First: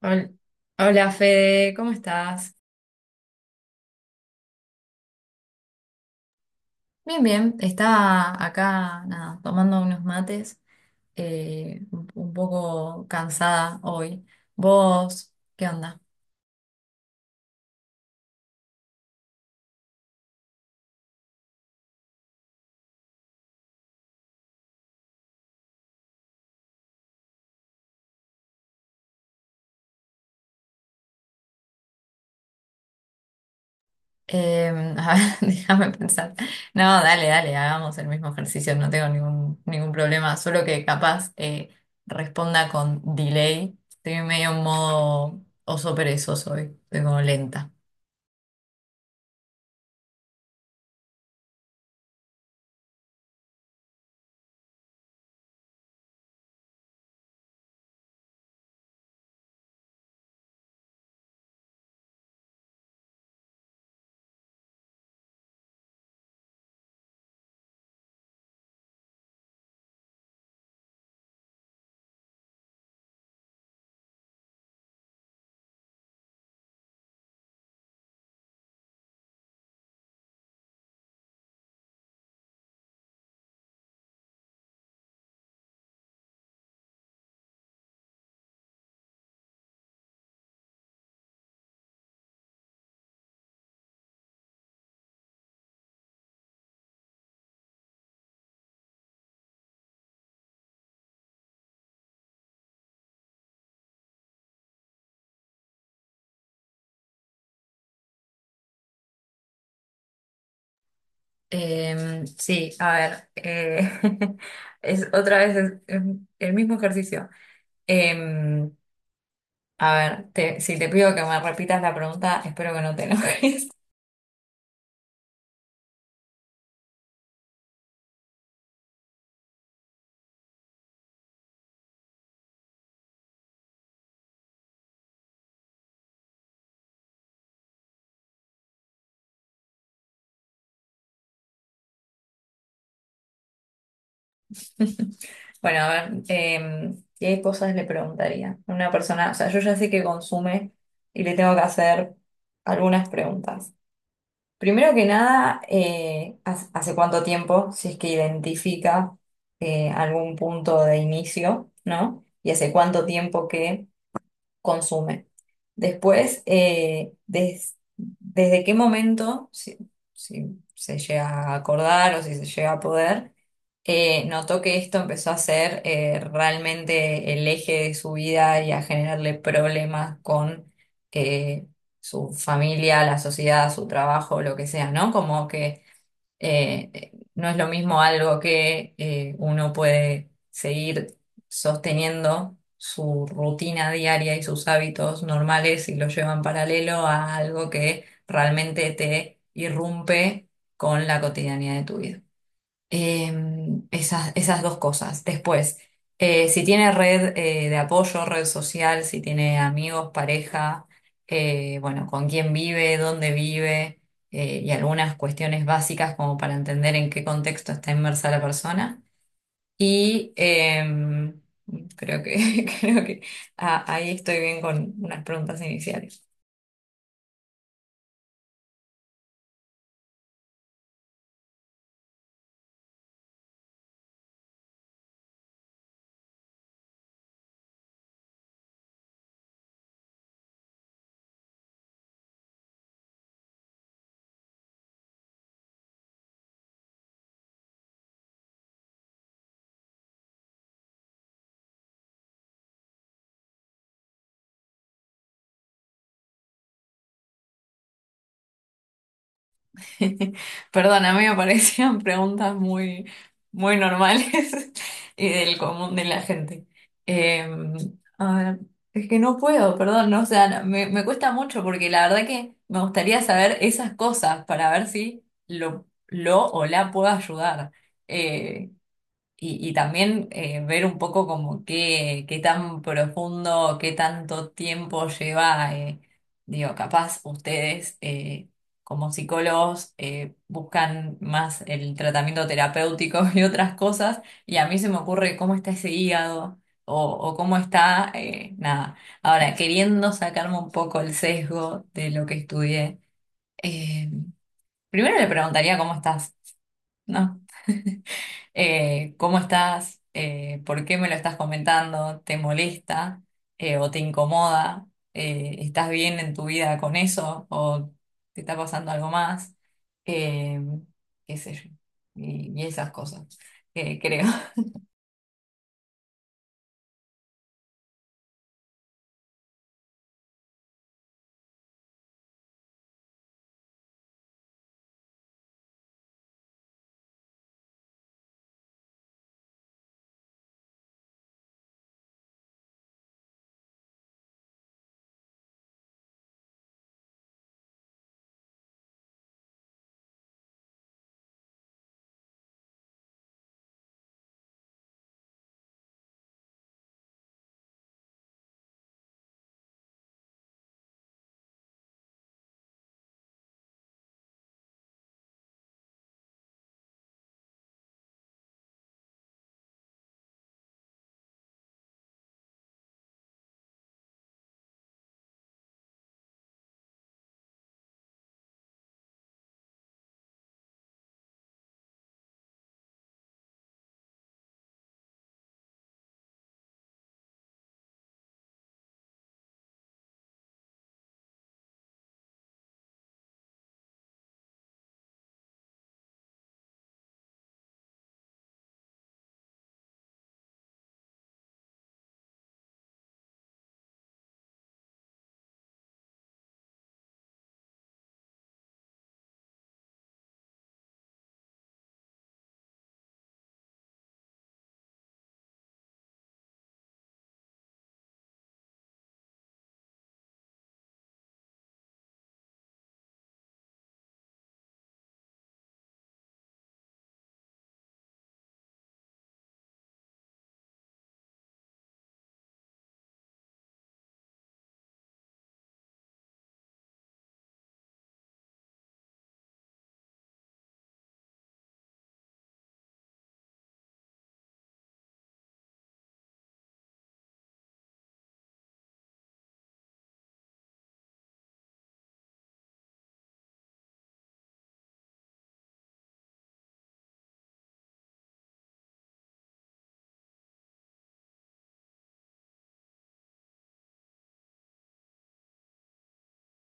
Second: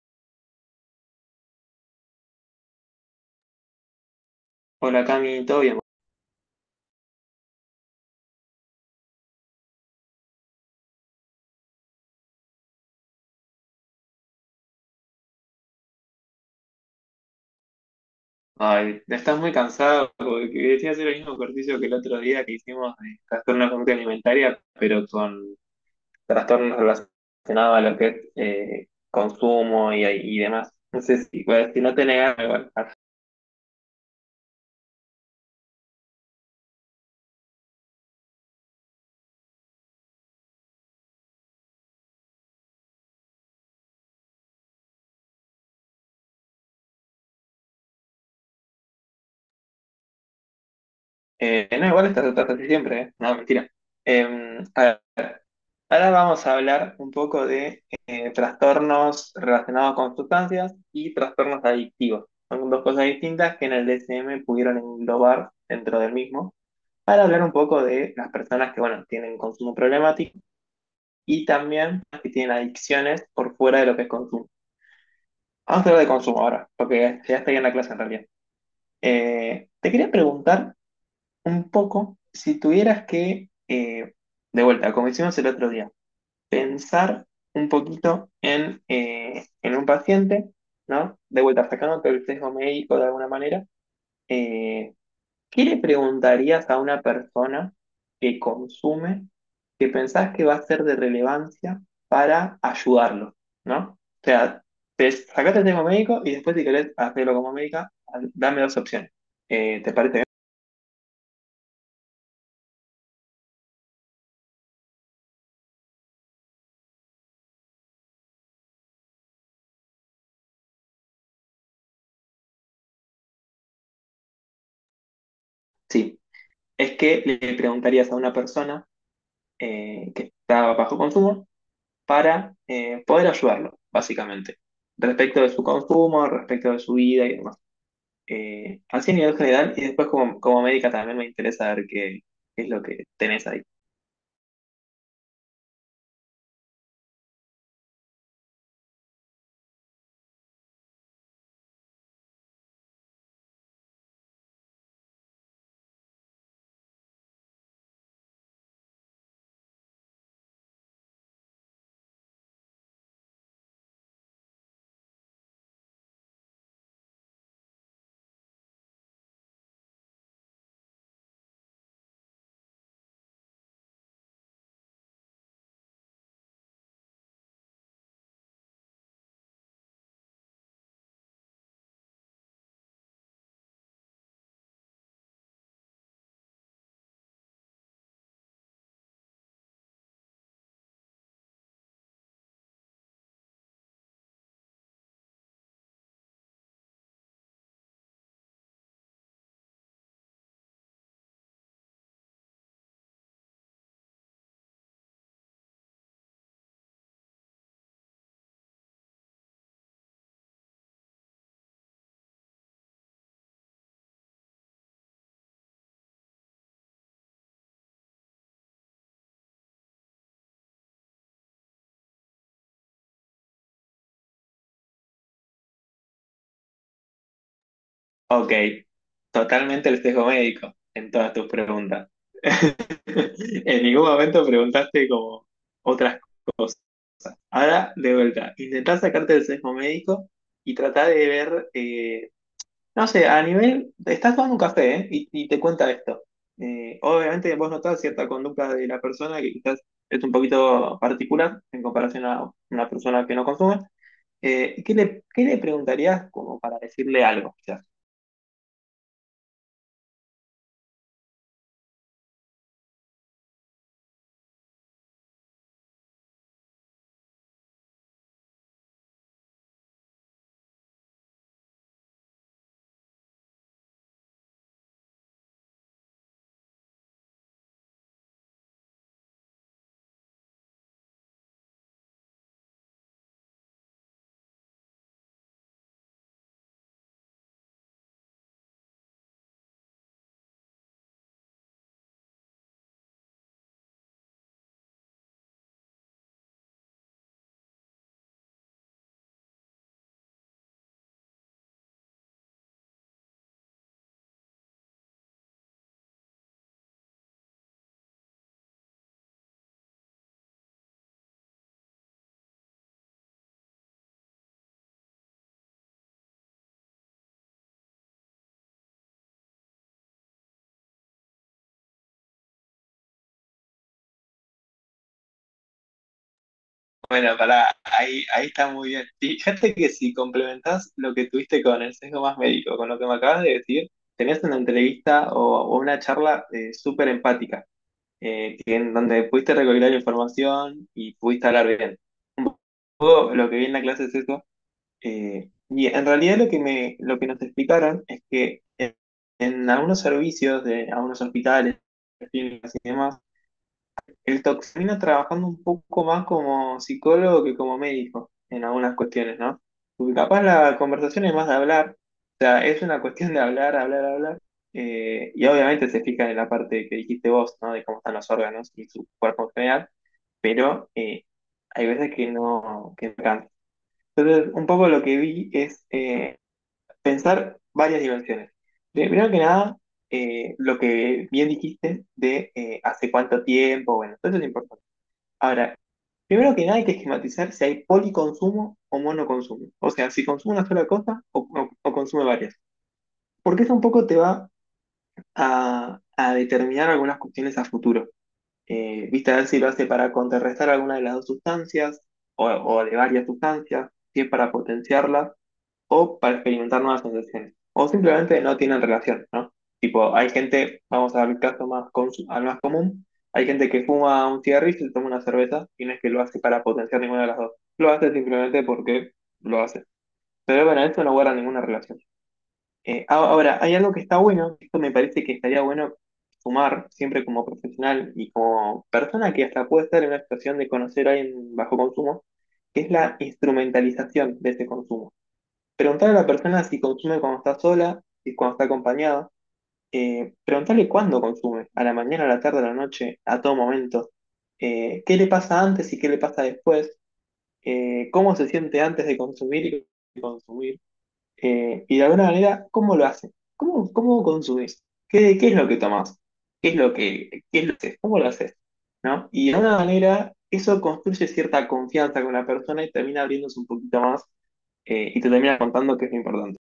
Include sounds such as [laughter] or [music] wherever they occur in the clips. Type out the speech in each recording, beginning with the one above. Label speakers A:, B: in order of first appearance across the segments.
A: Hol- Hola Fede, ¿cómo estás?
B: Hola Cami, ¿todo bien?
A: Bien, bien, estaba acá nada, tomando unos mates, un poco cansada hoy. ¿Vos qué onda?
B: Ay, estás muy cansado porque quería hacer el mismo ejercicio que el otro día que hicimos de trastorno de conducta alimentaria, pero con trastornos relacionados a lo que es consumo y demás. No sé si, pues, si no te negas, igual.
A: Eh, a ver, [laughs] déjame pensar. No, dale, dale, hagamos el mismo ejercicio, no tengo ningún problema, solo que capaz responda con delay. Estoy medio en modo oso perezoso hoy, estoy como lenta.
B: No, igual estás, estás así siempre, ¿eh? No, mentira. Eh, a ver, ahora vamos a hablar un poco de trastornos relacionados con sustancias y trastornos adictivos. Son dos cosas distintas que en el DSM pudieron englobar dentro del mismo. Para hablar un poco de las personas que, bueno, tienen consumo problemático y también que tienen adicciones por fuera de lo que es consumo. Vamos a hablar de consumo ahora, porque ya estoy en la clase en realidad. Te quería preguntar un poco si tuvieras que, de vuelta, como hicimos el otro día, pensar un poquito en un paciente, ¿no? De vuelta, sacándote el sesgo médico de alguna manera, eh, ¿qué le preguntarías a una persona que consume, que pensás que va a ser de relevancia para ayudarlo? ¿No? O sea, te sacaste el tema médico y después si querés hacerlo como médica, dame dos opciones. ¿Te parece bien?
A: Sí, a ver, [laughs] es otra vez es el mismo ejercicio. Em, a ver, si te pido que me repitas la pregunta, espero que no te enojes.
B: Sí. Es que le preguntarías a una persona que está bajo consumo para poder ayudarlo, básicamente, respecto de su consumo, respecto de su vida y demás. Así a nivel general, y después como, como médica también me interesa ver qué, qué es lo que tenés ahí.
A: [laughs] Bueno, a ver, ¿qué cosas le preguntaría a una persona? O sea, yo ya sé que consume y le tengo que hacer algunas preguntas. Primero que nada, ¿hace cuánto tiempo, si es que identifica algún punto de inicio, ¿no? Y hace cuánto tiempo que consume. Después, desde qué momento, si se llega a acordar o si se llega a poder, notó que esto empezó a ser realmente el eje de su vida y a generarle problemas con eh, su familia, la sociedad, su trabajo, lo que sea, ¿no? Como que no es lo mismo algo que uno puede seguir sosteniendo su rutina diaria y sus hábitos normales y lo lleva en paralelo a algo que realmente te irrumpe con la cotidianidad de tu vida. Esas dos cosas. Después, si tiene red de apoyo, red social, si tiene amigos, pareja, bueno, con quién vive, dónde vive, y algunas cuestiones básicas como para entender en qué contexto está inmersa la persona. Y [laughs] creo que ahí estoy bien con unas preguntas iniciales.
B: Ok, totalmente el sesgo médico en todas tus preguntas. [laughs] En ningún momento preguntaste como otras cosas. Ahora, de vuelta, intentá sacarte el sesgo médico y tratá de ver, no sé, a nivel, estás tomando un café, ¿eh? Y, y te cuenta esto. Obviamente vos notás cierta conducta de la persona que quizás es un poquito particular en comparación a una persona que no consume. ¿Qué le, qué le preguntarías como para decirle algo, quizás?
A: [laughs] Perdón, a mí me parecían [laughs] preguntas muy normales [laughs] y del común de la gente. Eh, a ver, es que no puedo, perdón, no, o sea, no, me cuesta mucho porque la verdad que me gustaría saber esas cosas para ver si lo o la puedo ayudar. Eh, y también ver un poco como qué tan profundo, qué tanto tiempo lleva, digo, capaz ustedes como psicólogos buscan más el tratamiento terapéutico [laughs] y otras cosas, y a mí se me ocurre cómo está ese hígado o cómo está, nada. Ahora, queriendo sacarme un poco el sesgo de lo que estudié, eh, primero le preguntaría cómo estás, ¿no? ¿Cómo estás? ¿Por qué me lo estás comentando? ¿Te molesta o te incomoda? ¿Estás bien en tu vida con eso o te está pasando algo más? Eh, qué sé yo, y esas cosas, creo. [laughs]
B: Bueno, para ahí, ahí está muy bien. Fíjate que si complementás lo que tuviste con el sesgo más médico, con lo que me acabas de decir, tenés una entrevista o una charla súper empática, que en donde pudiste recopilar información y pudiste hablar bien. Un poco lo que vi en la clase es eso. Y en realidad lo que me, lo que nos explicaron es que en algunos servicios de algunos hospitales, clínicas y demás, el toxino trabajando un poco más como psicólogo que como médico en algunas cuestiones, ¿no? Porque capaz la conversación es más de hablar, o sea, es una cuestión de hablar, hablar, hablar, y obviamente se fijan en la parte que dijiste vos, ¿no? De cómo están los órganos y su cuerpo en general, pero hay veces que no alcanza. Entonces, un poco lo que vi es pensar varias dimensiones. Primero que nada, lo que bien dijiste de hace cuánto tiempo, bueno, eso es importante. Ahora, primero que nada hay que esquematizar si hay policonsumo o monoconsumo. O sea, si consume una sola cosa o consume varias. Porque eso un poco te va a determinar algunas cuestiones a futuro. Viste, a ver si lo hace para contrarrestar alguna de las dos sustancias o de varias sustancias, si es para potenciarlas o para experimentar nuevas sensaciones, o simplemente no tienen relación, ¿no? Tipo, hay gente, vamos al caso más, al más común, hay gente que fuma un cigarrillo y se toma una cerveza, y no es que lo hace para potenciar ninguna de las dos, lo hace simplemente porque lo hace. Pero bueno, esto no guarda ninguna relación. Ahora, hay algo que está bueno, esto me parece que estaría bueno sumar siempre como profesional y como persona que hasta puede estar en una situación de conocer a alguien bajo consumo, que es la instrumentalización de ese consumo. Preguntar a la persona si consume cuando está sola, y cuando está acompañada. Preguntarle cuándo consume, a la mañana, a la tarde, a la noche, a todo momento. ¿Qué le pasa antes y qué le pasa después? ¿Cómo se siente antes de consumir y de consumir? Y de alguna manera, ¿cómo lo hace? ¿Cómo, cómo consumís? ¿Qué, qué es lo que tomás? ¿Qué es lo que, qué es lo que haces? ¿Cómo lo haces? ¿No? Y de alguna manera, eso construye cierta confianza con la persona y termina abriéndose un poquito más, y te termina contando que es lo importante.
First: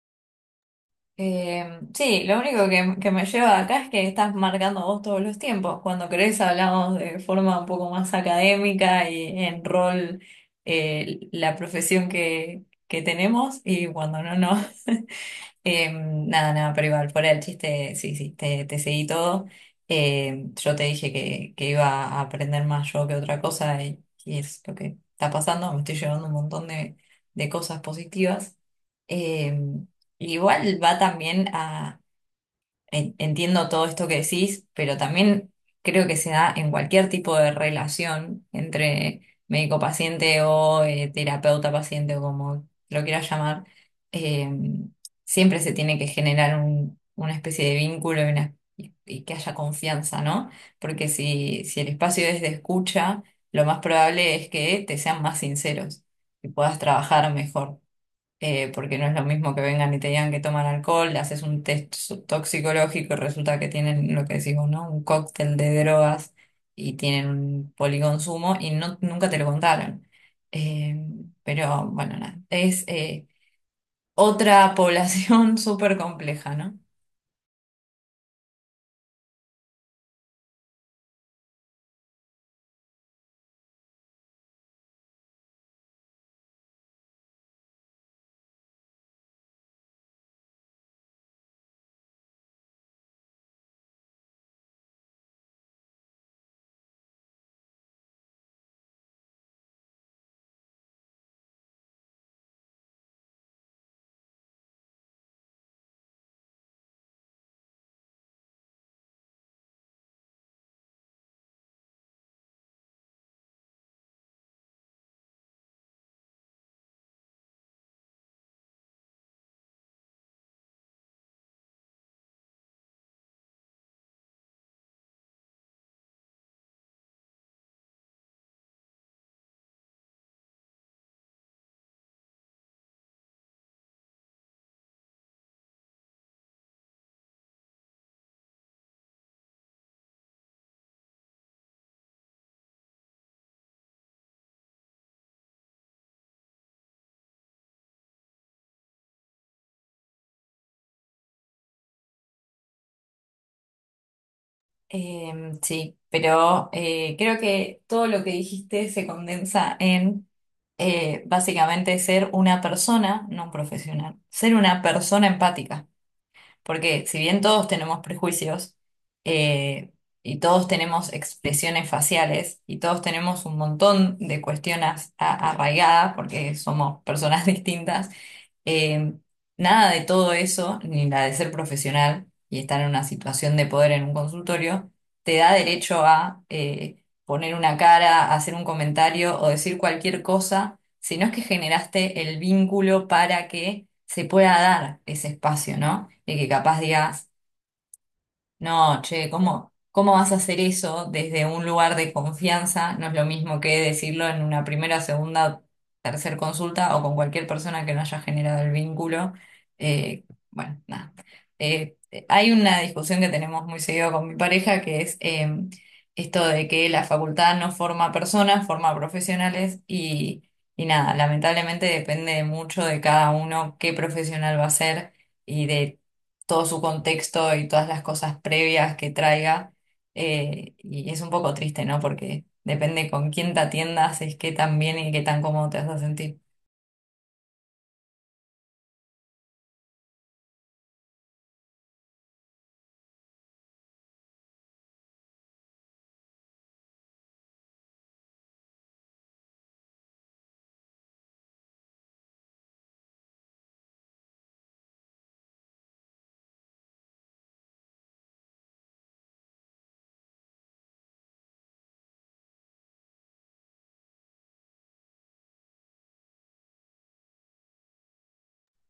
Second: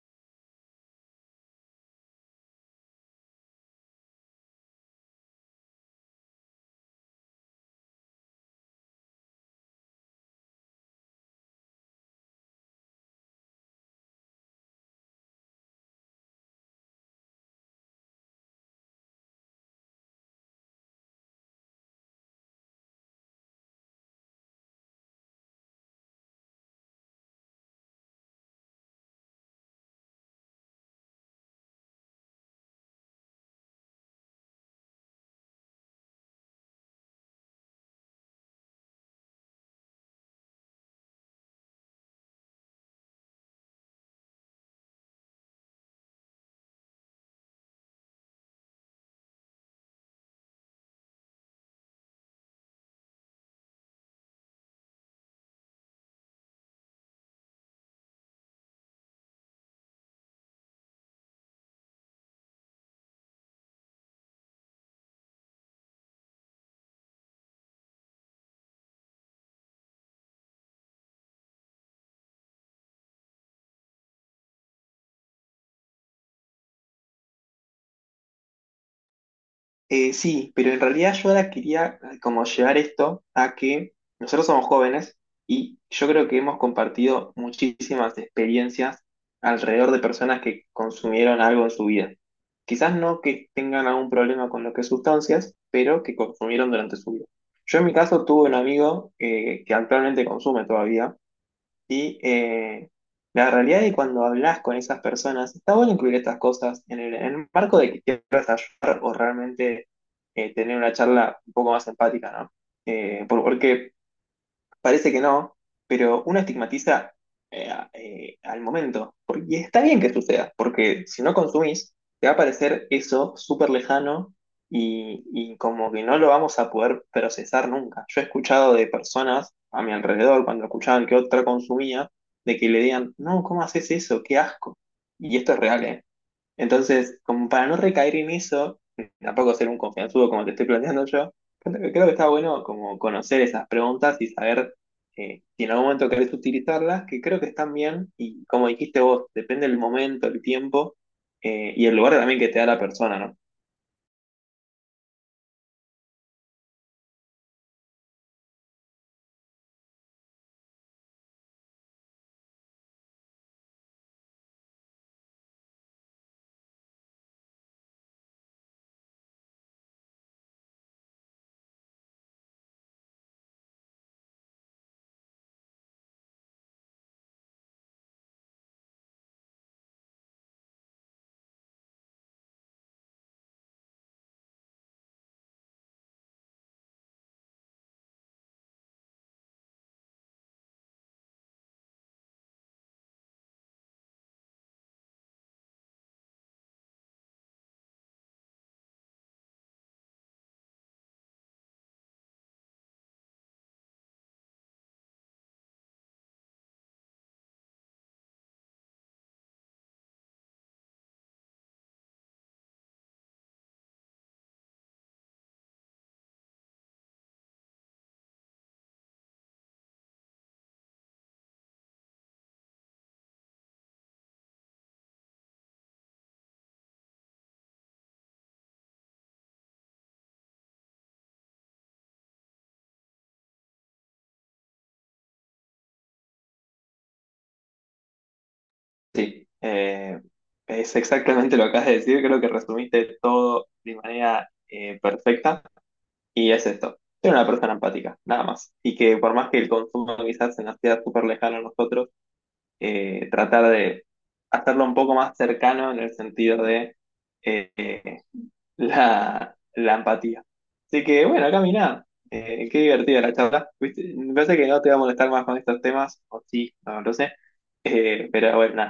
A: Sí, lo único que me lleva acá es que estás marcando vos todos los tiempos. Cuando querés hablamos de forma un poco más académica y en rol la profesión que tenemos y cuando no, no. [laughs] Nada, pero igual, fuera del chiste, sí, sí, te seguí todo. Em, yo te dije que iba a aprender más yo que otra cosa y es lo que está pasando. Me estoy llevando un montón de cosas positivas. Em, igual va también a entiendo todo esto que decís, pero también creo que se da en cualquier tipo de relación entre médico-paciente o terapeuta-paciente o como lo quieras llamar. eh, siempre se tiene que generar una especie de vínculo y, y que haya confianza, ¿no? Porque si el espacio es de escucha, lo más probable es que te sean más sinceros y puedas trabajar mejor porque no es lo mismo que vengan y te digan que toman alcohol, le haces un test toxicológico y resulta que tienen lo que decimos, ¿no? Un cóctel de drogas y tienen un policonsumo y no, nunca te lo contaron. Eh, pero bueno, nada, es otra población [laughs] súper compleja, ¿no?
B: Sí, pero en realidad yo ahora quería como llevar esto a que nosotros somos jóvenes y yo creo que hemos compartido muchísimas experiencias alrededor de personas que consumieron algo en su vida. Quizás no que tengan algún problema con lo que es sustancias, pero que consumieron durante su vida. Yo en mi caso tuve un amigo que actualmente consume todavía y la realidad de cuando hablas con esas personas, está bueno incluir estas cosas en el marco de que quieras ayudar o realmente tener una charla un poco más empática, ¿no? Porque parece que no, pero uno estigmatiza al momento. Por- Y está bien que suceda, porque si no consumís, te va a parecer eso súper lejano y como que no lo vamos a poder procesar nunca. Yo he escuchado de personas a mi alrededor, cuando escuchaban que otra consumía, de que le digan, no, ¿cómo haces eso? ¡Qué asco! Y esto es real, ¿eh? Entonces, como para no recaer en eso, tampoco ser un confianzudo como te estoy planteando yo, creo que está bueno como conocer esas preguntas y saber si en algún momento querés utilizarlas, que creo que están bien y como dijiste vos, depende del momento, el tiempo y el lugar también que te da la persona, ¿no?
A: Eh, sí, pero creo que todo lo que dijiste se condensa en básicamente ser una persona, no un profesional, ser una persona empática. Porque si bien todos tenemos prejuicios eh, y todos tenemos expresiones faciales y todos tenemos un montón de cuestiones arraigadas porque somos personas [laughs] distintas, eh, nada de todo eso, ni la de ser profesional y estar en una situación de poder en un consultorio, te da derecho a poner una cara, hacer un comentario o decir cualquier cosa, sino es que generaste el vínculo para que se pueda dar ese espacio, ¿no? Y que capaz digas no, che, ¿cómo vas a hacer eso desde un lugar de confianza? No es lo mismo que decirlo en una primera, segunda, tercer consulta o con cualquier persona que no haya generado el vínculo. Eh, bueno, nada. Hay una discusión que tenemos muy seguido con mi pareja que es esto de que la facultad no forma personas, forma profesionales y nada, lamentablemente depende mucho de cada uno qué profesional va a ser y de todo su contexto y todas las cosas previas que traiga. Y es un poco triste, ¿no? Porque depende con quién te atiendas, es qué tan bien y qué tan cómodo te vas a sentir.
B: Sí, es exactamente lo que acabas de decir, creo que resumiste todo de manera perfecta, y es esto, ser una persona empática, nada más, y que por más que el consumo quizás en la ciudad súper lejana a nosotros, tratar de hacerlo un poco más cercano en el sentido de eh, la, la empatía. Así que bueno, caminá. Qué divertida la charla. ¿Viste? Me parece que no te va a molestar más con estos temas, o sí, no lo sé. Pero bueno, nada.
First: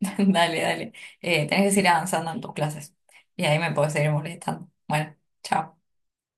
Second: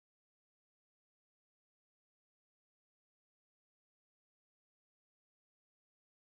A: [laughs] Dale, dale. Tenés que seguir avanzando en tus clases. Y ahí me puedes seguir molestando. Bueno, chao.